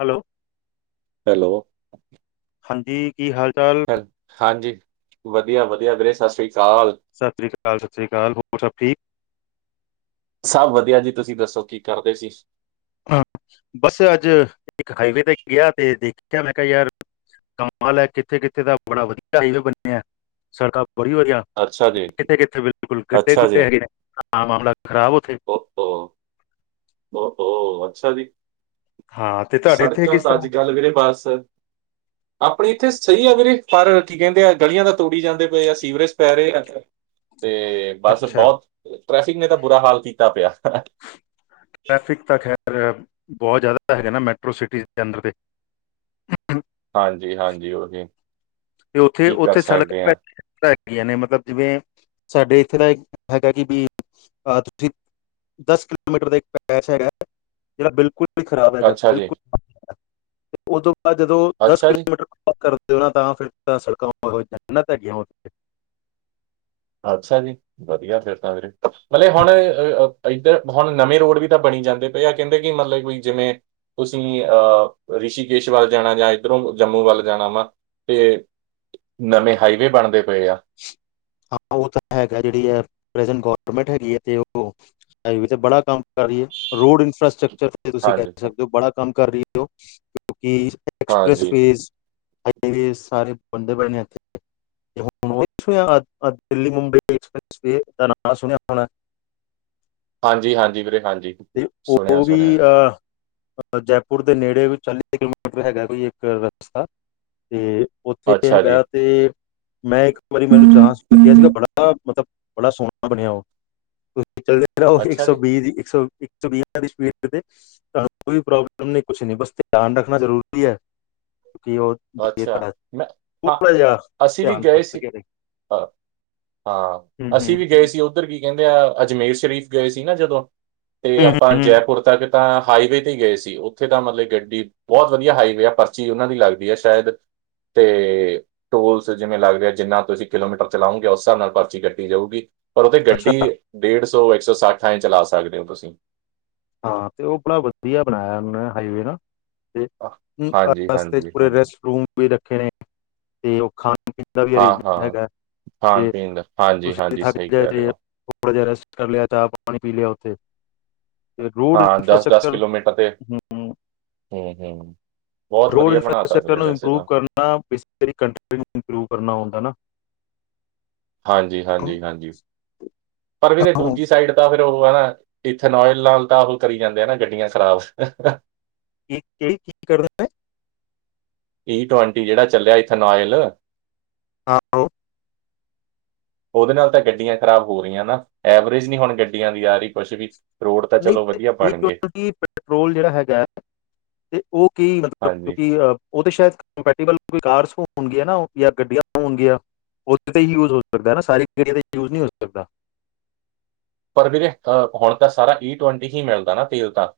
Hello. Hello. ਹਾਂਜੀ, ਕੀ ਹਾਲ-ਚਾਲ? ਹੈਲ ਹਾਂਜੀ, ਵਧੀਆ-ਵਧੀਆ ਵੀਰੇ, ਸਤਿ ਸ੍ਰੀ ਅਕਾਲ। ਸਤਿ ਸ੍ਰੀ ਅਕਾਲ, ਸਤਿ ਸ੍ਰੀ ਅਕਾਲ, ਹੋਰ ਸਭ ਠੀਕ? ਸਭ ਵਧੀਆ ਜੀ, ਤੁਸੀਂ ਦੱਸੋ ਕੀ ਕਰਦੇ ਸੀ? ਹਾਂ, ਬਸ ਅੱਜ ਇੱਕ ਹਾਈਵੇ ਦਾ ਗਿਆ ਤੇ ਦੇਖਿਆ ਮੈਂ ਕਿਹਾ, ਯਾਰ ਕਮਾਲ ਹੈ ਕਿੱਥੇ ਕਿੱਥੇ ਤਾਂ ਬੜਾ ਵਧੀਆ ਹਾਈਵੇ ਬਣਿਆ ਹੈ ਸੜਕਾਂ ਬੜੀ ਵਧੀਆ [unintelligible] ਅੱਛਾ ਜੀ ਕਿੱਥੇ ਕਿੱਥੇ ਬਿਲਕੁਲ ਅੱਛਾ ਗੱਡੇ-ਗੁੱਡੇ ਹੈਗੇ ਨੇ, ਆਮ ਮਾਮਲਾ ਖਰਾਬ ਉੱਥੇ ਓ, ਓ ਓਹੋ! ਅੱਛਾ ਜੀ। ਹਾਂ ਤੇ ਤੁਹਾਡੇ ਇੱਥੇ ਸੜਕਾਂ ਕਿਸ ਤਾਂ ਤਰ੍ਹਾਂ ਅੱਜ-ਕੱਲ ਵੀੇਰੇ ਬਸ ਆਪਣੀ ਇੱਥੇ ਸਹੀ ਆ ਵੀਰੇ, ਪਰ ਕੀ ਕਹਿੰਦੇ ਆ, ਗਲੀਆਂ ਤਾਂ ਤੋੜੀ ਜਾਂਦੇ ਪਏ ਆ, ਸੀਵਰੇਜ ਪੈ ਰਹੇ ਆ, ਤੇ ਬਸ ਅੱਛਾ ਬਹੁਤ ਟ੍ਰੈਫਿਕ ਨੇ ਤਾਂ ਬੁਰਾ ਹਾਲ ਕੀਤਾ ਪਿਆ, ਹਨਾ। ਟ੍ਰੈਫਿਕ ਤਾਂ ਖੈਰ। ਬਹੁਤ ਜ਼ਿਆਦਾ ਹੈਗੇ ਨਾ ਮੈਟਰੋ ਸਿਟੀ ਦੇ ਅੰਦਰ ਤੇ ਹਾਂਜੀ-ਹਾਂਜੀ, ਉਹੀ। ਤੇ ਉੱਥੇ ਕੀ ਕਰ ਉੱਥੇ ਸੜਕ ਸਕਦੇ ਆ ਹੈਗੀਆਂ ਨੇ ਮਤਲਬ ਜਿਵੇਂ ਸਾਡੇ ਇੱਥੇ ਦਾ ਹੈਗਾ ਕਿ ਵੀ ਅਹ ਤੁਸੀਂ [unintelligible] ਦਸ ਕਿਲੋਮੀਟਰ ਦਾ ਇੱਕ ਪੈਸ ਹੈਗਾ ਜਿਹੜਾ ਬਿਲਕੁਲ [unintelligible] ਖਰਾਬ ਹੈਗਾ ਅੱਛਾ ਜੀ ਬਿਲਕੁਲ ਉਹ ਤੋਂ ਬਾਅਦ ਜਦੋਂ ਦਸ ਅੱਛਾ ਜੀ ਕਿਲੋਮੀਟਰ [inaudible] [unintelligible] ਅੱਛਾ ਜੀ ਵਧੀਆ ਫਿਰ ਤਾਂ ਵੀਰੇ ਮਤਲਬ ਹੁਣ ਅ ਇੱਧਰ ਹੁਣ ਨਵੇਂ ਰੋਡ ਵੀ ਤਾਂ ਬਣੀ ਜਾਂਦੇ ਪਏ ਆ ਕਹਿੰਦੇ ਕਿ ਮਤਲਬਈ ਜਿਵੇਂ ਤੁਸੀਂ ਅਹ ਰਿਸ਼ੀਕੇਸ਼ ਵੱਲ ਜਾਣਾ ਜਾਂ ਇੱਧਰੋਂ ਜੰਮੂ ਵੱਲ ਜਾਣਾ ਵਾ ਤੇ ਨਵੇਂ ਹਾਈਵੇ ਬਣਦੇ ਪਏ ਆ ਹਾਂ ਉਹ ਤਾਂ ਹੈਗਾ ਜਿਹੜੀ ਹੈ ਪ੍ਰੈਜੈਂਟ ਗੌਰਮੈਂਟ ਹੈਗੀ ਹੈ ਤੇ ਉਹ ਹਾਈਵੇ ਤੇ ਬੜਾ ਕੰਮ ਕਰ ਰਹੀ ਹੈ ਰੋਡ ਇਨਫਰਾਸਟਰਕਚਰ ਤੁਸੀਂ ਕਹਿ ਹਾਂਜੀ ਸਕਦੇ ਹੋ ਬੜਾ ਕੰਮ ਕਰ ਰਹੀ ਹੋ ਕਿਉਂਕਿ ਐਕਸਪ੍ਰੈਸ ਹਾਂਜੀ ਵੇਅਜ਼ ਸਾਰੇ ਬੰਦੇ ਬੜੇ ਨੇ ਇਥੇ ਹੁਣ ਦਿੱਲੀ ਮੁੰਬਈ ਐਕਸਪ੍ਰੈਸ ਵੇ ਦਾ ਨਾਂ ਸੁਣਿਆ ਹੋਣਾ ਹਾਂਜੀ ਹਾਂਜੀ ਵੀਰੇ ਹਾਂਜੀ ਤੇ ਸੁਣਿਆ ਉਹ ਵੀ ਸੁਣਿਆ ਆ ਜੈਪੁਰ ਦੇ ਨੇੜੇ ਵੀ ਚਾਲੀ ਕਿਲੋਮੀਟਰ ਹੈਗਾ ਕੋਈ ਇੱਕ ਰਸਤਾ ਤੇ ਉੱਥੇ ਅੱਛਾ ਜੀ ਹੈਗਾ ਤੇ ਮੈਂ ਇੱਕ ਵਾਰੀ ਮੈਨੂੰ ਚਾਂਸ ਮਿਲ ਗਿਆ ਸੀ ਬੜਾ ਮਤਲਬ ਬੜਾ ਸੋਹਣਾ ਬਣਿਆ ਤੁਸੀਂ ਚਲਦੇ ਰਹੋ ਇੱਕ ਅੱਛਾ ਸੌ ਜੀ ਵੀਹ ਦੀ ਇੱਕ ਸੌ ਇੱਕ ਸੌ ਵੀਹ ਦੀ ਸਪੀਡ ਤੇ ਤੁਹਾਨੂੰ ਕੋਈ ਪ੍ਰੋਬਲਮ ਨ ਕੁਛ ਨ ਬਸ ਧਿਆਨ ਰੱਖਣਾ ਜ਼ਰੂਰੀ ਹੈ ਕਿ ਉਹ ਜੇ ਅੱਛਾ ਤੁਹਾਡਾ ਮੈਂ ਹਾਂ ਥੋੜਾ ਜਿਹਾ ਅਸੀਂ ਵੀ ਧਿਆਨ ਗਏ ਭਟਕ ਸੀ ਗਿਆ ਤੇ ਹਾਂ ਹਾਂ ਹੂੰ ਹੂੰ ਅਸੀਂ ਵੀ ਗਏ ਹੂੰ, ਸੀ ਉਥੇ ਉੱਧਰ ਕੀ ਕਹਿੰਦੇ ਆ ਅਜਮੇਰ ਸ਼ਰੀਫ਼ ਗਏ ਸੀ ਨਾ ਜਦੋਂ ਤੇ ਆਪਾਂ ਹੂੰ ਹੂੰ। ਜੈਪੁਰ ਤੱਕ ਤਾਂ ਹਾਈਵੇ ਤੇ ਹੀ ਗਏ ਸੀ ਉੱਥੇ ਹਾਈਵੇ ਤੇ ਗਏ ਸੀ ਉੱਥੇ ਤਾਂ ਮਤਲਬ ਗੱਡੀ ਬਹੁਤ ਵਧੀਆ ਹਾਈਵੇ ਆ ਪਰਚੀ ਉਹਨਾਂ ਦੀ ਲੱਗਦੀ ਆ ਸ਼ਾਇਦ ਤੇ ਟੋਲਸ ਜਿਵੇਂ ਲੱਗਦੇ ਆ ਜਿੰਨਾ ਟੂਲਸ ਜਿਵੇਂ ਲੱਗਦੇ ਆ ਜਿੰਨਾ ਤੁਸੀਂ ਕਿਲੋਮੀਟਰ ਚਲਾਓਗੇ ਉਸ ਹਿਸਾਬ ਨਾਲ ਪਰਚੀ ਕੱਟੀ ਜਾਊਗੀ ਪਰ ਉੱਥੇ ਗੱਡੀ ਅੱਛਾ ਡੇਢ ਸੌ ਇੱਕ ਸੌ ਸੱਠ ਆਏ ਚਲਾ ਸਕਦੇ ਹੋ ਤੁਸੀਂ ਹਾਂ ਤੇ ਉਹ ਬੜਾ ਵਧੀਆ ਬਣਾਇਆ ਉਹ ਹਾਈਵੇ ਨਾ ਅਹ, ਹਾਂਜੀ ਰਸਤੇ ਚ ਹਾਂਜੀ ਪੂਰੇ ਹਾਂਜੀ ਰੈਸਟ ਰੂਮ ਵੀ ਰੱਖੇ ਨੇ ਤੇ ਉਹ ਖਾਣ [unintelligible] ਦਾ ਹਾਂ ਹਾਂ ਅਰੇਜਮਟਗਾ ਖਾਣ ਤੇ ਪੀਣ ਦਾ ਹਾਂਜੀ ਹਾਂਜੀ ਤੁਸੀਂਥ ਸਹੀ ਜਾ ਕਹਿ ਰਹੇ [unintelligible] ਹੋ ਥੋੜਾ ਜਿਹਾ ਰੈਸਟ ਲਿਆ ਚ ਪਾਣੀ ਪੀ ਲਿਆ ਉੱਥੇ। ਤੇ ਰੋਡ ਹਾਂ ਦਸ-ਦਸ ਇਨਫਰਾਸਟ੍ਰਕਚਰ ਕਿਲੋਮੀਟਰ ਤੇ ਹੂੰ-ਹੂੰ, ਬਹੁਤ ਰੋਡ ਵਧੀਆ ਬਣਾ ਤਾ ਇਨਫਰਾਸਟ੍ਰਕਚਰ ਇਸਨੇ ਨੂੰ ਵੈਸੇ ਇੰਪਰੂਵ ਤਾਂ, ਕਰਨਾ ਹੁੰਦਾ ਨਾ, ਹਾਂਜੀ-ਹਾਂਜੀ-ਹਾਂਜੀ, [inaudible] ਪਰ ਵੀ ਤੇ ਆਹੋ ਦੂਜੀ ਸਾਈਡ, ਤਾਂ ਫ਼ਿਰ ਉਹ ਹਨਾ, ਇੱਥੇ ਨੋਇਲ ਨਾਲ ਤਾਂ ਉਹ ਕਰੀ ਜਾਂਦੇ ਆ ਨਾ ਗੱਡੀਆਂ ਖਰਾਬ। ਕੀ ਕੀ ਕਰਨਾ, ਈ ਟਵੰਟੀ ਜਿਹੜਾ ਚੱਲਿਆ ਇਥੇਨੋਇਲ ਆਹੋ [inaudible] ਉਹਦੇ ਨਾਲ ਤਾਂ ਗੱਡੀਆਂ ਖਰਾਬ ਹੋ ਰਹੀਆਂ, ਨਾ ਐਵਰੇਜ ਨਹੀਂ ਹੁਣ ਗੱਡੀਆਂ ਦੀ ਆ ਰਹੀ ਕੁਛ ਵੀ। ਰੋਡ ਤਾਂ ਨਹੀਂ ਚਲੋ ਤੇ ਵਧੀਆ ਬਣ ਗਏ ਪੈਟਰੋਲ ਜਿਹੜਾ ਹੈਗਾ ਤੇ ਉਹ ਕੀ ਮਤਲਬ ਹਾਂਜੀ ਕਿਉਂਕਿ ਉਹ ਤਾਂ ਸ਼ਾਇਦ [unintelligible] ਕੋਈ ਕਾਰਸ ਹੋਣਗੀਆਂ ਨਾ ਜਾਂ ਗੱਡੀਆਂ ਹੋਣਗੀਆਂ ਉਥੇ ਤੇ ਹੀ ਯੂਜ ਹੋ ਸਕਦਾ ਨਾ ਸਾਰੀ ਯੂਜ ਨਹੀਂ ਹੋ ਸਕਦਾ ਪਰ ਵੀਰੇ ਹੁਣ ਤਾਂ ਸਾਰਾ ਈ ਟਵੰਟੀ ਹੀ ਮਿਲਦਾ ਹੈ ਸਾਰਾ ਤੇਲ ਤਾਂ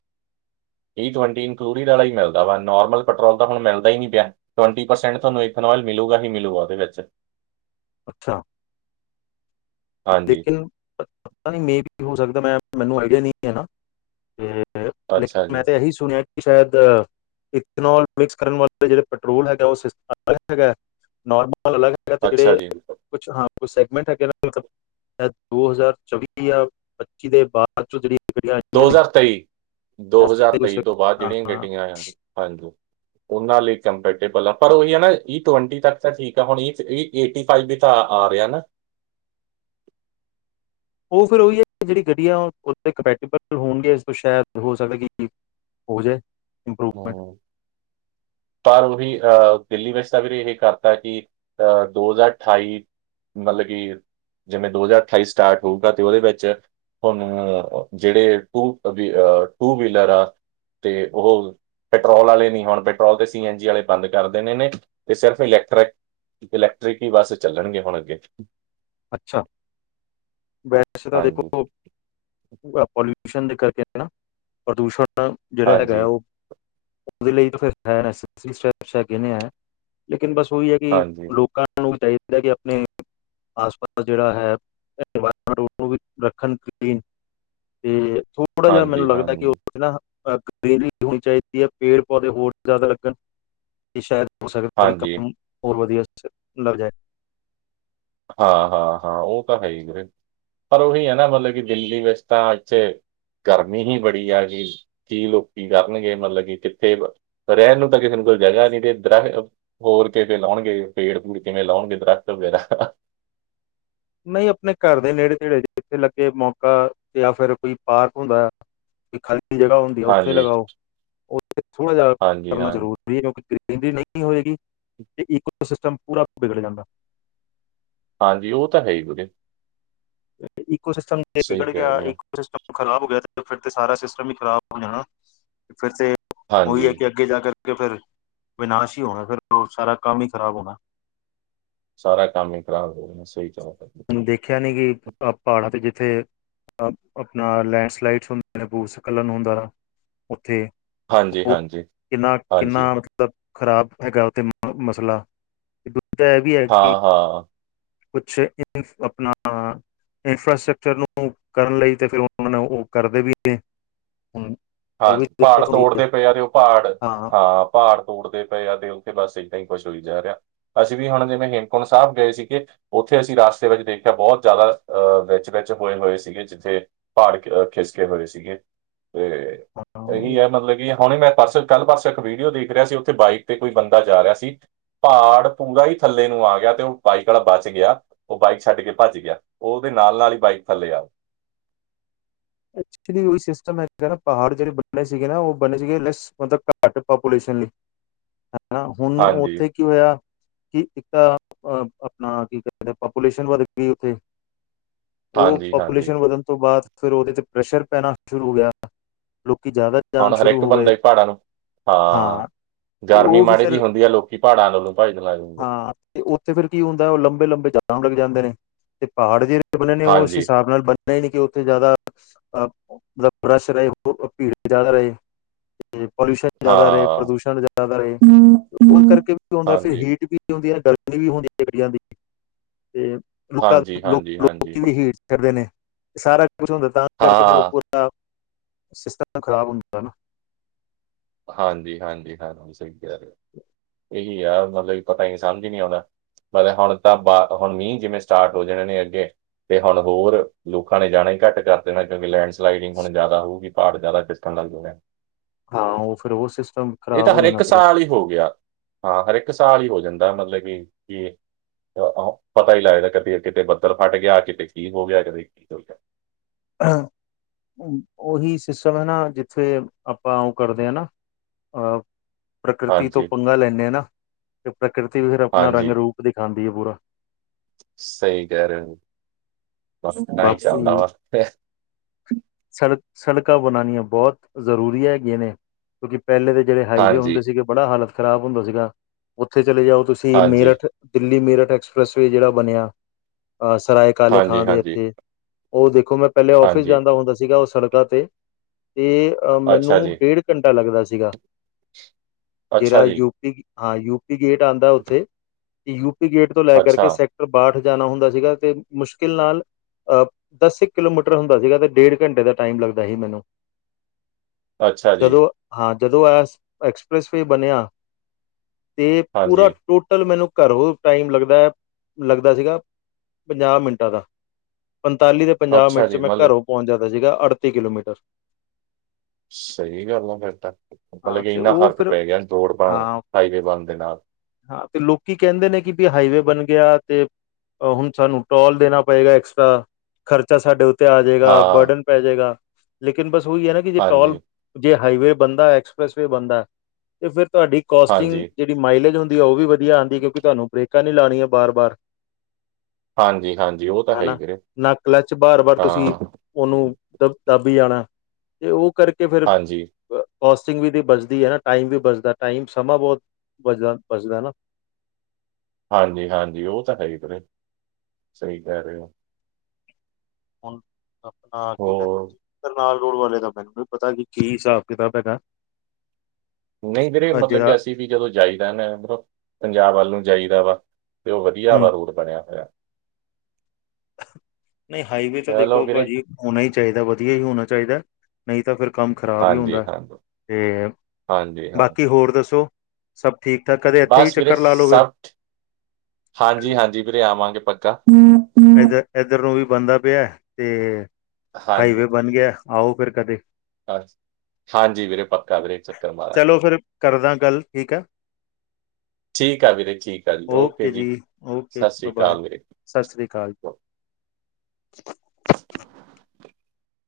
ਟਵੰਟੀ ਇਨਕਲੂਡਿੰਗ ਵਾਲਾ ਹੀ ਮਿਲਦਾ ਵਾ ਨੋਰਮਲ ਪੈਟਰੋਲ ਤਾਂ ਹੁਣ ਮਿਲਦਾ ਹੀ ਨਹੀਂ ਪਿਆ ਟਵੰਟੀ ਪਰਸੈਂਟ ਤੁਹਾਨੂੰ ਇਥਨੋਇਲ ਮਿਲੂਗਾ ਹੀ ਮਿਲੂਗਾ ਉਹਦੇ ਵਿੱਚ ਅੱਛਾ, ਹਾਂਜੀ ਲੇਕਨ ਪਤਾ ਨੀ ਵੀ ਹੋ ਸਕਦਾ ਮੈਂ ਮੈਨੂੰ ਆਈਡੀਆ ਨਹੀਂ ਹੈ ਨਾ, ਲੇ ਅੱਛਾ ਜੀ ਮੈਂ ਤਾਂ ਇਹੀ ਸੁਣਿਆ, ਕਿ ਸ਼ਾਇਦ ਇਥੇਨੋਲ ਮਿਕਸ ਕਰਨ ਵਾਲੇ ਜਿਹੜੇ ਪੈਟਰੋਲ ਹੈਗਾ ਉਹ ਸਿਸਟਮ ਅਲਗ ਹੈਗਾ। ਨੋਰਮਲ ਅਲੱਗ ਹੈਗਾ, ਅੱਛਾ ਜਿਹੜੇ ਜੀ ਕੁਛ ਹਾਂ ਕੁ ਸੈਗਮੈਂਟ ਹੈਗੇ। [unintelligible] ਦੋ ਹਜ਼ਾਰ ਚੌਵੀ ਜਾਂ ਪੱਚੀ ਦੇ ਬਾਅਦ ਸੱਚੋ ਜਿੜੀ [unintelligible] ਦੋ ਹਜ਼ਾਰ ਤੇਈ ਦੋ ਉਸ ਤੇ ਹਜ਼ਾਰ ਕੁਝ ਤੇਈ ਤੋਂ ਬਾਅਦ ਹਾਂ ਜਿਹੜੀਆਂ, ਹਾਂ ਗੱਡੀਆਂ ਹਾਂਜੀ, ਉਹਨਾਂ ਲਈ ਕੰਪੈਟੇਬਲ ਆ ਪਰ ਉਹੀ ਹੈ, ਨਾ ਈ ਟਵੰਟੀ ਤੱਕ ਤਾਂ ਠੀਕ ਆ ਹੁਣ ਏਟੀ ਫਾਈਵ ਵੀ ਤਾਂ ਆ ਰਿਹਾ ਨਾ, ਉਹ ਫਿਰ ਉਹੀ ਹੈ, ਕਿ ਜਿਹੜੀ ਗੱਡੀ ਆ ਉਥ ਕੰਪੈੇਟੀਬਲ ਹੋਣਗੇ ਇਸ ਤੋਂ ਸ਼ਾਇਦ ਹੋ ਸਕੇ। ਹੋ ਜਾਏ ਇੰਪਰੂਵਮੈਂਟ, ਹਮ, ਪਰ ਉਹੀ ਅਹ ਦਿੱਲੀ ਵਿੱਚ ਤਾਂ ਫਿਰ ਇਹ ਕਰਤਾ, ਕਿ ਅਹ ਦੋ ਹਜ਼ਾਰ ਅਠਾਈ ਮਤਲਬ ਕਿ ਜਿਵੇਂ, ਦੋ ਹਜ਼ਾਰ ਅਠਾਈ ਸਟਾਰਟ ਹੋਊਗਾ ਤੇ ਉਹਦੇ ਵਿੱਚ ਹੁਣ ਜਿਹੜੇ ਟੂ ਵੀ ਟੂ ਵੀਲਰ ਆ। ਤੇ ਉਹ ਪੈਟਰੋਲ ਵਾਲੇ ਨੀ ਹੋਣ, ਦੇ ਸੀ ਐਨ ਜੀ ਵਾਲੇ ਬੰਦ ਕਰ ਦੇਣੇ ਨੇ ਤੇ ਸਿਰਫ ਇਲੈਕਟ੍ਰਿਕ, ਇਲੈਕਟ੍ਰਿਕ ਹੀ ਬੱਸ ਚੱਲਣਗੇ, ਹੁਣ ਅੱਗੇ ਅੱਛਾ ਵੈਸੇ ਤਾਂ ਹਾਂਜੀ ਦੇਖੋ, [unintelligible] ਪੋਲਿਊਸ਼ਨ ਦੇ ਕਰਕੇ ਨਾ ਪ੍ਰਦੂਸ਼ਣ ਜਿਹੜਾ ਹੈਗਾ ਹੈ, ਹਾਂਜੀ ਉਹ ਉਹਦੇ ਲੇਕਿਨ ਬਸ ਉਹੀ ਹੈ। ਕਿ ਹਾਂਜੀ ਲੋਕਾਂ ਨੂੰ ਵੀ ਚਾਹੀਦਾ ਕਿ ਆਪਣੇ, ਆਸ ਪਾਸ ਜਿਹੜਾ ਹੈ ਇਵਾਮਟ ਉਹ ਰੱਖਣ ਕਲੀਨ ਅਤੇ, ਥੋੜਾ ਜਿਹਾ ਮੈਨੂੰ ਹਾਂਜੀ ਲੱਗਦਾ, ਕਿ ਹਾਂਜੀ ਨਾ ਗਰੀਨਰੀ ਹੋਣੀ ਚਾਹੀਦੀ ਹੈ, ਪੇੜ ਪੌਦੇ ਹੋਰ ਜ਼ਿਆਦਾ ਲੱਗਣ ਇਹ ਸ਼ਾਇਦ ਹੋ ਸਕਦਾ, ਕਿ ਹਾਂਜੀ ਕੰਮ ਹੋਰ ਵਧੀਆ ਲੱਗ ਜਾਏ। [unintelligible] ਹਾਂ-ਹਾਂ-ਹਾਂ, ਉਹ ਤਾਂ ਹੈ ਹੀ ਪਰ ਉਹੀ ਹੈ, ਨਾ ਮਤਲਬ ਕਿ ਦਿੱਲੀ ਵਿੱਚ ਤਾਂ ਇੱਥੇ ਗਰਮੀ ਹੀ ਬੜੀ ਆਗੀ। ਕੀ ਲੋਕ ਕਰਨਗੇ ਮਤਲਬ, ਕਿ ਕਿੱਥੇ ਰਹਿਣ ਨੂੰ ਤਾਂ ਕਿਸੇ ਨੂੰ ਕੋਈ ਜਗ੍ਹਾ ਨੀ ਤੇ ਦ ਹੋਰ ਕਿਵੇਂ ਲਾਉਣਗੇ, ਪੇੜ ਫੂੜ ਕਿਵੇਂ ਲਾਣਗੇ ਦਰਖਤ ਵਗੈਰਾ ਨਹੀਂ ਆਪਣੇ ਘਰ ਦੇ ਨੇੜੇ-ਤੇੜੇ ਇੱਥੇ ਲੱਗੇ ਮੌਕਾ ਜਾਂ ਫਿਰ ਕੋਈ ਪਾਰਕ ਹੁੰਦਾ। ਖਾਲੀ ਜਗ੍ਹਾ ਹੁੰਦੀ ਆ ਉੱਥੇ ਹਾਂਜੀ ਲਗਾਓ ਉਥੇ ਥੋੜਾ ਜਿਹਾ ਹਾਂਜੀ ਕਰਨਾ ਹਾਂ ਜ਼ਰੂਰੀ ਕਿਉਂਕਿ ਗਨਰੀ ਨਹੀਂ ਹੋਏਗੀ ਤੇ ਈੋ ਸਿਸਟਮ ਪੂਰਾ ਵਿਗੜ ਜਾਂਦਾ ਹਾਂਜੀ ਉਹ ਤਾਂ ਹੈ ਹੀ ਵੀਰੇ ਈਕੋ ਸਿਸਟਮ ਤੇ ਸਹੀ ਵਿਗੜ ਗਿਆ ਕਹਿ ਰਹੇ ਹੋ ਸਿਸਟਮ ਖ਼ਰਾਬ ਹੋ ਗਿਆ ਤੇ ਫਿਰ ਤੇ ਸਾਰਾ ਸਿਸਟਮ ਹੀ ਖਰਾਬ ਹੋ ਜਾਣਾ ਫਿਰ ਤੇ ਉਹੀ ਹਾਂਜੀ ਹੈ ਕਿ [unintelligible] ਇਹਨਾ ਕਰਕੇ ਫਿਰ ਬਿਨਾਸ਼ ਹੀ ਹੋਣਾ ਸਾਰਾ ਕੰਮ ਹੀ ਖ਼ਰਾਬ ਹੋਣਾ ਸਾਰਾ ਕੰਮ ਹੀ ਖਰਾਬ ਹੋ ਜਾਣਾ ਸਹੀ ਚ ਕਰ ਮੈਨੂੰ ਦੇਖਿਆ ਨੀ ਕਿ ਪਹਾੜਾਂ ਤੇ ਜਿੱਥੇ ਆਪਣਾ ਲੈਂਡਸਲਾਈਡਸ ਹੁੰਦੇ ਨੇ ਬੂਸਕਕਲਨ ਹੁੰਦਾ ਉੱਥੇ ਹਾਂਜੀ ਉਹ ਹਾਂਜੀ ਕਿੰਨਾ ਕਿੰਨਾ ਹਾਂਜੀ ਮਤਲਬ ਮਤਲਬ ਖ਼ਰਾਬ ਹੈਗਾ ਉੱਥੇ ਮਸਲਾ ਤੇ ਦੂਜਾ ਇਹ ਵੀ ਹੈ ਹਾਂ ਕਿ ਹਾਂ ਕੁਛ ਆਪਣਾ [unintelligible] ਇਨਫਰਾਸਟਕਚਰ ਨੂੰ ਕਰਨ ਲਈ ਤੇ ਫਿਰ ਉਹਨਾਂ ਨੇ ਉਹ ਕਰਦੇ ਵੀ ਨੇ ਉਹ ਵੀ ਹਾਂਜੀ ਪਹਾੜ ਦਿੱਕਤ ਹੁੰਦੀ ਹੈ ਤੋੜਦੇ ਪਏ ਆ, ਤੇ ਉਹ ਪਹਾੜ ਹਾਂ। ਪਹਾੜ ਤੋੜਦੇ ਪਏ ਆ ਤੇ ਉੱਥੇ ਬਸ ਏਦਾਂ ਹੀ ਖੁਸ਼ ਹੋਈ ਜਾ ਰਿਹਾ। ਅਸੀਂ ਵੀ ਹੁਣ ਜਿਵੇਂ ਹੇਮਕੁੰਟ ਸਾਹਿਬ ਗਏ ਸੀਗੇ। ਉੱਥੇ ਅਸੀਂ ਰਸਤੇ ਵਿੱਚ ਦੇਖਿਆ, ਬਹੁਤ ਜ਼ਿਆਦਾ ਅਹ ਵਿੱਚ ਵਿੱਚ ਹੋਏ ਹੋਏ ਸੀਗੇ ਜਿੱਥੇ। ਪੜ ਖਿਸਕੇ ਹੋਏ ਸੀਗੇ, ਹਾਂ ਇਹੀ ਹੈ ਮਤਲਬ ਕਿ ਹੁਣੇ ਮੈਂ ਪਰਸੋਂ ਕੱਲ੍ਹ ਪਰਸੋਂ ਇੱਕ ਵੀਡੀਓ, ਦੇਖ ਰਿਹਾ ਸੀ ਉੱਥੇ ਬਾਈਕ ਤੇ ਕੋਈ ਬੰਦਾ ਜਾ ਰਿਹਾ ਸੀ। ਪਹਾੜ ਪੂਰਾ ਹੀ ਥੱਲੇ ਨੂੰ ਆ ਗਿਆ ਤੇ ਉਹ ਬਾਈਕ ਵਾਲਾ ਬਚ ਗਿਆ ਉਹ ਬਾਈਕ ਛੱਡ ਕੇ ਭੱਜ ਗਿਆ ਉਹ ਉਹਦੇ ਨਾਲ ਨਾਲ ਹੀ ਬਾਈਕ ਥੱਲੇ ਆ ਐਕਚੁਲੀ ਉਹੀ ਸਿਸਟਮ ਹੈਗਾ ਨਾ ਪਹਾੜ ਜਿਹੜੇ ਬਣੇ ਸੀਗੇ ਨਾ ਉਹ ਬਣੇ ਸੀਗੇ ਮਤਲਬ ਘੱਟ ਪਪੂਲੇਸ਼ਨ ਲਈ [inaudible] ਹਨਾ ਹੁਣ ਹਾਂਜੀ ਉੱਥੇ ਕੀ ਹੋਇਆ ਕਿ ਇੱਕ ਆਪਣਾ ਕੀ ਕਦੇ ਪਾਪੂਲੇਸ਼ਨ ਵਧ ਗਈ ਉੱਥੇ ਉਹ ਹਾਂਜੀ ਹਾਂਜੀ ਪਾਪੂਲੇਸ਼ਨ ਵਧਣ ਤੋਂ ਬਾਅਦ ਫਿਰ ਉਹਦੇ ਤ ਪ੍ਰਸ਼ਰ ਪੈਣਾ ਸ਼ੁਰੂ ਹੋ ਗਿਆ ਲੋਕੀ ਜ਼ਿਆਦਾ ਜਾਣ ਹੁਣ ਸ਼ੁਰੂ ਹਰੇਕ ਹੋ ਬੰਦਾ ਗਏ ਹੀ ਪਹਾੜਾਂ ਨੂੰ ਹਾਂ। ਤੇ ਗਰਮੀ ਉਹ ਵੀ ਮਾੜੀ ਫਿਰ ਜਹੀ ਹੁੰਦੀ ਲੋਕੀ ਪਹਾੜਾਂ ਵੱਲ ਭੱਜਨ ਲੱਗ ਜਾਂਦੇ। ਹਾਂ ਤੇ ਉੱਥੇ ਫ਼ਿਰ ਕੀ ਹੁੰਦਾ ਉਹ ਲੰਬੇ ਲੰਬੇ ਜਾਮ ਲੱਗ ਜਾਂਦੇ ਨੇ ਤੇ ਪਹਾੜ ਜਿਹੜੇ ਬਣੇ ਨੇ ਉਹ ਉਸ ਹਾਂਜੀ ਹਿਸਾਬ ਨਾਲ ਬ ਨੀ ਕਿ ਉੱਥੇ ਜ਼ਿਆਦਾ ਮਤਲਬ ਪ੍ਰਸ਼ਰ ਰਹੇ ਹੋਰ ਭੀੜ ਜ਼ਿਆਦਾ ਰਹੈ। ਪੋਲਿਊਸ਼ਨ ਜ਼ਿਆਦਾ ਰਹੇ ਹਾਂ ਪ੍ਰਦੂਸ਼ਣ ਜ਼ਿਆਦਾ ਰਹੇ ਉਸ ਕਰਕੇ ਹੁੰਦਾ ਫਿਰ ਹਾਂਜੀ ਹੀਟ ਵੀ ਹੁੰ ਗਰਮੀ ਵੀ ਹੁੰਦੀ ਗੱਡੀਆਂ ਦੀ ਤੇ ਲੋਕਾਂ ਹਾਂਜੀ ਹਾਂਜੀ ਹਾਂਜੀ ਹੀਟ ਕਰਦੇ ਨੇ ਸਾਰਾ ਕੁਛ ਹੁੰਦਾ ਤਾਂ ਹਾਂ ਕਰਕੇ ਫਿਰ ਉੱਪਰ ਸਿਸਟਮ ਖ਼ਰਾਬ ਹੁੰਦਾ ਨਾ। ਹਾਂਜੀ ਹਾਂਜੀ ਹਾਂ ਸਹੀ ਕਹਿ ਰਹੇ। ਹੋ। [inaudible] ਇਹੀ ਆਹ ਮਤਲਬ ਕਿ ਪਤਾ ਹੀ ਸਮਝ ਹੀ ਨਹੀਂ ਆਉਦਾ। ਹੁਣ ਤਾਂ ਬਾਦ ਹੁਣ ਮੀਂਹ ਜਿਵੇਂ ਸਟਾਰਟ ਹੋ ਜਾਣੇ ਨੇ ਅੱਗੇ। ਤੇ ਹੁਣ ਹੋਰ ਲੋਕਾਂ ਨੇ ਜਾਣਾ ਹੀ ਘੱਟ ਕਰ ਦੇਣਾ ਕਿਉਂਕਿ ਲੈਂਡ ਸਲਾਈਡਿੰਗ ਹੁਣ ਜ਼ਿਆਦਾ ਹੋਊਗੀ ਪਹਾੜ ਜ਼ਿਆਦਾ ਫਿਸਲਨ ਲੱਗ ਜਾਨੇ। ਹਾਂ ਉਹ ਫਿਰ ਉਹ ਸਿਸਟਮ ਇਹ ਖ਼ਰਾਬ ਤਾਂ ਹੋ ਹਰ ਜਾਣਾ ਇੱਕ ਫਿਰ ਸਾਲ ਹੀ ਹੋ ਗਿਆ ਹਾਂ ਹਰ ਇੱਕ ਸਾਲ ਹੀ ਹੋ ਜਾਂਦਾ ਮਤਲਬ ਕਿ ਕਿ ਪਤਾ ਹੀ ਲੱਗਦਾ ਕਦੇ ਕਿਤੇ ਬੱਦਲ ਫਟ ਗਿਆ ਕਿਤੇ ਕੀ ਹੋ ਗਿਆ ਕਦੇ ਕੀ ਚਲ ਗਿਆ? ਹਾਂ। ਉਹੀ ਸਿਸਟਮ ਹੈ ਨਾ ਜਿੱਥੇ ਆਪਾਂ ਉਹ ਕਰਦੇ ਹਾਂ ਨਾ ਅਹ ਪ੍ਰਕਿਰਿਤੀ ਤੋਂ ਹਾਂਜੀ ਪੰਗਾ ਲੈਂਦੇ ਹਾਂ ਨਾ ਤੇ ਪ੍ਰਕਿਰਤੀ ਫਿਰ ਆਪਣਾ ਰੰਗ ਹਾਂਜੀ ਰੂਪ ਦਿਖਾਉਂਦੀ ਹੈ ਪੂਰਾ। ਸਹੀ ਕਹਿ ਰਿਹਾ ਮੈਂ ਹੀ ਚੱਲਦਾ ਬਾਕੀ ਵਾ। ਸੜਕਾਂ ਬਣਾਉਣੀਆਂ ਬਹੁਤ ਜ਼ਰੂਰੀ ਹੈਗੀਆਂ ਨੇ। ਕਿਉਂਕਿ ਪਹਿਲੇ ਦੇ ਜਿਹੜੇ ਹਾਈਵੇ ਹਾਂਜੀ ਹੁੰਦੇ ਸੀਗੇ ਬੜਾ ਹਾਲਤ ਖ਼ਰਾਬ ਹੁੰਦਾ ਸੀਗਾ। ਉੱਥੇ ਚਲੇ ਜਾਓ ਤੁਸੀਂ ਹਾਂਜੀ ਮੇਰਠ ਦਿੱਲੀ ਮੇਰਠ ਐਕਸਪ੍ਰੈਸ ਵੀ ਜਿਹੜਾ ਬਣਿਆ ਸਰਾਏ ਕਾਲੇ ਹਾਂਜੀ ਖਾਂ ਦੇ ਹਾਂਜੀ ਇੱਥੇ ਉਹ ਦੇਖੋ ਮੈਂ ਪਹਿਲੇ ਆਫਿਸ ਹਾਂਜੀ ਜਾਂਦਾ ਹੁੰਦਾ ਸੀਗਾ ਉਹ ਸੜਕਾਂ ਤੇ ਤੇ ਮੈਨੂੰ ਅੱਛਾ ਜੀ ਡੇਢ ਘੰਟਾ ਲੱਗਦਾ ਸੀਗਾ ਅੱਛਾ ਜਿਹੜਾ ਜੀ ਯੂਪੀ ਹਾਂ ਯ ਗੇਟ ਆਉਂਦਾ ਉੱਥੇ ਯੂਪੀ ਗੇਟ ਤੋਂ ਲੈ ਕਰ ਅੱਛਾ ਕੇ ਸੈਕ ਬਾਠ ਜਾਣਾ ਹੁੰਦਾ ਸੀਗਾ ਤੇ ਮੁਸ਼ਕਿਲ ਨਾਲ ਦਸ ਇੱਕ ਕਿਲੋਮੀਟਰ ਹੁੰਦਾ ਸੀਗਾ ਤੇ ਡੇਢ ਘੰਟੇ ਦਾ ਟਾਈਮ ਲੱਗਦਾ ਸੀ ਮੈਨੂੰ ਅੱਛਾ ਜੀ ਜਦੋਂ ਹਾਂ ਜਦੋਂ ਆ ਐਕਸਪ੍ਰੈਸਵੇ ਬਣਿਆ ਤੇ, ਪੂਰਾ ਹਾਂਜੀ ਟੋਟਲ ਮੈਨੂੰ ਘਰੋਂ ਟਾਈਮ ਲੱਗਦਾ ਲੱਗਦਾ ਸੀਗਾ ਪੰਜਾਹ ਮਿੰਟਾਂ ਦਾ ਪੰਤਾਲੀ ਤੋਂ ਪੰਜਾਹ ਅੱਛਾ ਮਿੰਟ ਚ ਜੀ ਮੈਂ ਮਤਲਬ ਘਰੋਂ ਪਹੁੰਚ ਜਾਂਦਾ ਸੀਗਾ ਅੜਤੀ ਕਿਲੋਮੀਟਰ ਸਹੀ ਗੱਲ ਆ ਫਿਰ ਤਾਂ ਮਤਲਬ ਹਾਂ ਕਿ ਤੇ ਇੰਨਾ ਉਹ ਫਰਕ ਫਿਰ ਪੈ ਗਿਆ ਰੋਡ ਬਣਨ ਹਾਂ ਹਾਈਵੇ ਬਣਨ ਦੇ ਨਾਲ। ਹਾਂ, ਤੇ ਲੋਕੀ ਕਹਿੰਦੇ ਨੇ ਕਿ ਵੀ ਹਾਈਵੇ ਬਣ ਗਿਆ ਤੇ ਹੁਣ ਸਾਨੂੰ ਟੋਲ ਦੇਣਾ ਪਏਗਾ ਐਕਸਟਰਾ ਖਰਚਾ ਸਾਡੇ ਉੱਤੇ ਆ ਹਾਂ ਜਾਏਗਾ ਬਰਡਨ ਪੈ ਜਾਏਗਾ। ਲੇਕਿਨ ਬਸ ਉਹੀ ਹੈ ਨਾ ਕਿ ਜੇ ਹਾਂਜੀ ਟੋਲ ਜੇ ਹਾਈਵੇ ਬਣਦਾ ਐਕਸਪ੍ਰੈਸ ਵੀ ਬਣਦਾ ਤੇ ਫਿਰ ਤੁਹਾਡੀ ਕੋਸਟਿੰਗ ਹਾਂਜੀ ਜਿਹੀ ਮਾਈਲੇਜ ਹੁੰਦੀ ਉਹ ਵੀ ਵਧੀਆ ਆਉਂਦੀ ਕਿਉਂਕ ਤੁਹਾਨੂੰ ਬਰੇਕਾਂ ਨੀ ਲਾਣੀਆਂ ਬਾਰ ਬਾਰ ਹਾਂਜੀ ਹਾਂਜੀ ਉਹ ਤਾਂ ਹੈ ਹਨਾ ਵੀ ਨਾ ਕਲਚ ਬਾਰ ਬਾਰ ਤੁਸੀਂ ਉਹਨੂੰ ਦਬ ਦੱਬ ਹੀ ਜਾਣਾ ਤੇ ਉਹ ਕਰਕੇ ਕਿ ਫੇਰ ਹਾਂਜੀ ਕੋਸਟਿੰਗ ਵੀ ਤਾਂ ਬਚਦੀ ਹੈ ਨਾ ਟਾਈਮ ਵੀ ਬਚਦਾ ਟਾਈਮ ਸਮਾਂ ਬਹੁਤ ਬਚਦਾ ਬਚਦਾ ਹੈ ਨਾ ਹਾਂਜੀ- ਹਾਂਜੀ ਉਹ ਤਾਂ ਹੈ ਪਰੇ ਸਹੀ ਕਹਿ ਰਹੇ ਹੋ ਹੁਣ ਆਪਣਾ ਕੀ ਉਹ ਕਹਿੰਦੇ ਕਰਨਾਲ ਰੋਡ ਵਾਲੇ ਦਾ ਮੈਨੂੰ ਪਤਾ ਨੀ ਕੀ ਹਿਸਾਬ ਕਿਤਾਬ ਹੈਗਾ ਨਹੀਂ ਵੀਰੇ ਮਤਲਬ ਜਿਹੜਾ ਕਿ ਅਸੀਂ ਵੀ ਜਦੋਂ ਜਾਈਦਾ ਇਹ ਮੋ ਪੰਜਾਬ ਵੱਲ ਨੂੰ ਜਾਈਦਾ ਵਾ ਤੇ ਉਹ ਵਧੀਆ ਹੂੰ, ਵਾ ਰੂਟ ਬਣਿਆ ਹੋਇਆ ਨਹੀਂ ਹਾਈਵੇ ਤਾਂ ਚਲੋ ਦੇਖੋ ਵੀਰੇ ਭਾਜੀ ਹੋਣਾ ਹੀ ਚਾਹੀਦਾ ਵਧੀਆ ਹੀ ਹੋਣਾ ਚਾਹੀਦਾ ਨਹੀਂ ਤਾਂ ਫਿਰ ਕੰਮ ਖਰਾਬ ਹੀ ਹਾਂਜੀ ਹੁੰਦਾ ਹਾਂਜੀ ਤੇ ਹਾਂਜੀ ਹਾਂ ਬਾਕੀ ਹੋਰ ਦੱਸੋ ਸਭ ਠੀਕ- ਠਾਕ, ਕਦੇ ਇੱਥੇ ਵੀ ਬਸ ਵੀਰੇ ਚੱਕਰ ਲਾ ਲਓ ਫਿਰ ਸਭ ਠ- ਹਾਂਜੀ -ਹਾਂਜੀ ਵੀਰੇ ਆਵਾਂਗੇ ਪੱਕਾ ਇਧਰ ਇੱਧਰ ਨੂੰ ਵੀ ਬਣਦਾ ਪਿਆ ਤੇ ਹਾਈਵੇ ਬਣ ਗਿਆ ਆਓ ਫਿਰ ਕਦੇ ਅ ਹਾਂਜੀ ਵੀਰੇ ਪੱਕਾ ਇਕ ਚੱਕਰ ਚਲੋ ਮਾਰਾਂਗੇ ਫਿਰ ਕਰਦਾ ਗੱਲ ਠੀਕ ਹੈ ਠੀਕ ਆ ਵੀਰੇ ਠੀਕ ਆ ਜੀ ਓਕੇ ਜੀ ਓਕੇ ਸਤਿ ਸ਼੍ਰੀ ਬਾਏ ਬਾਏ, ਅਕਾਲ ਵੀਰੇ ਸਤਿ ਸ੍ਰੀ ਅਕਾਲ।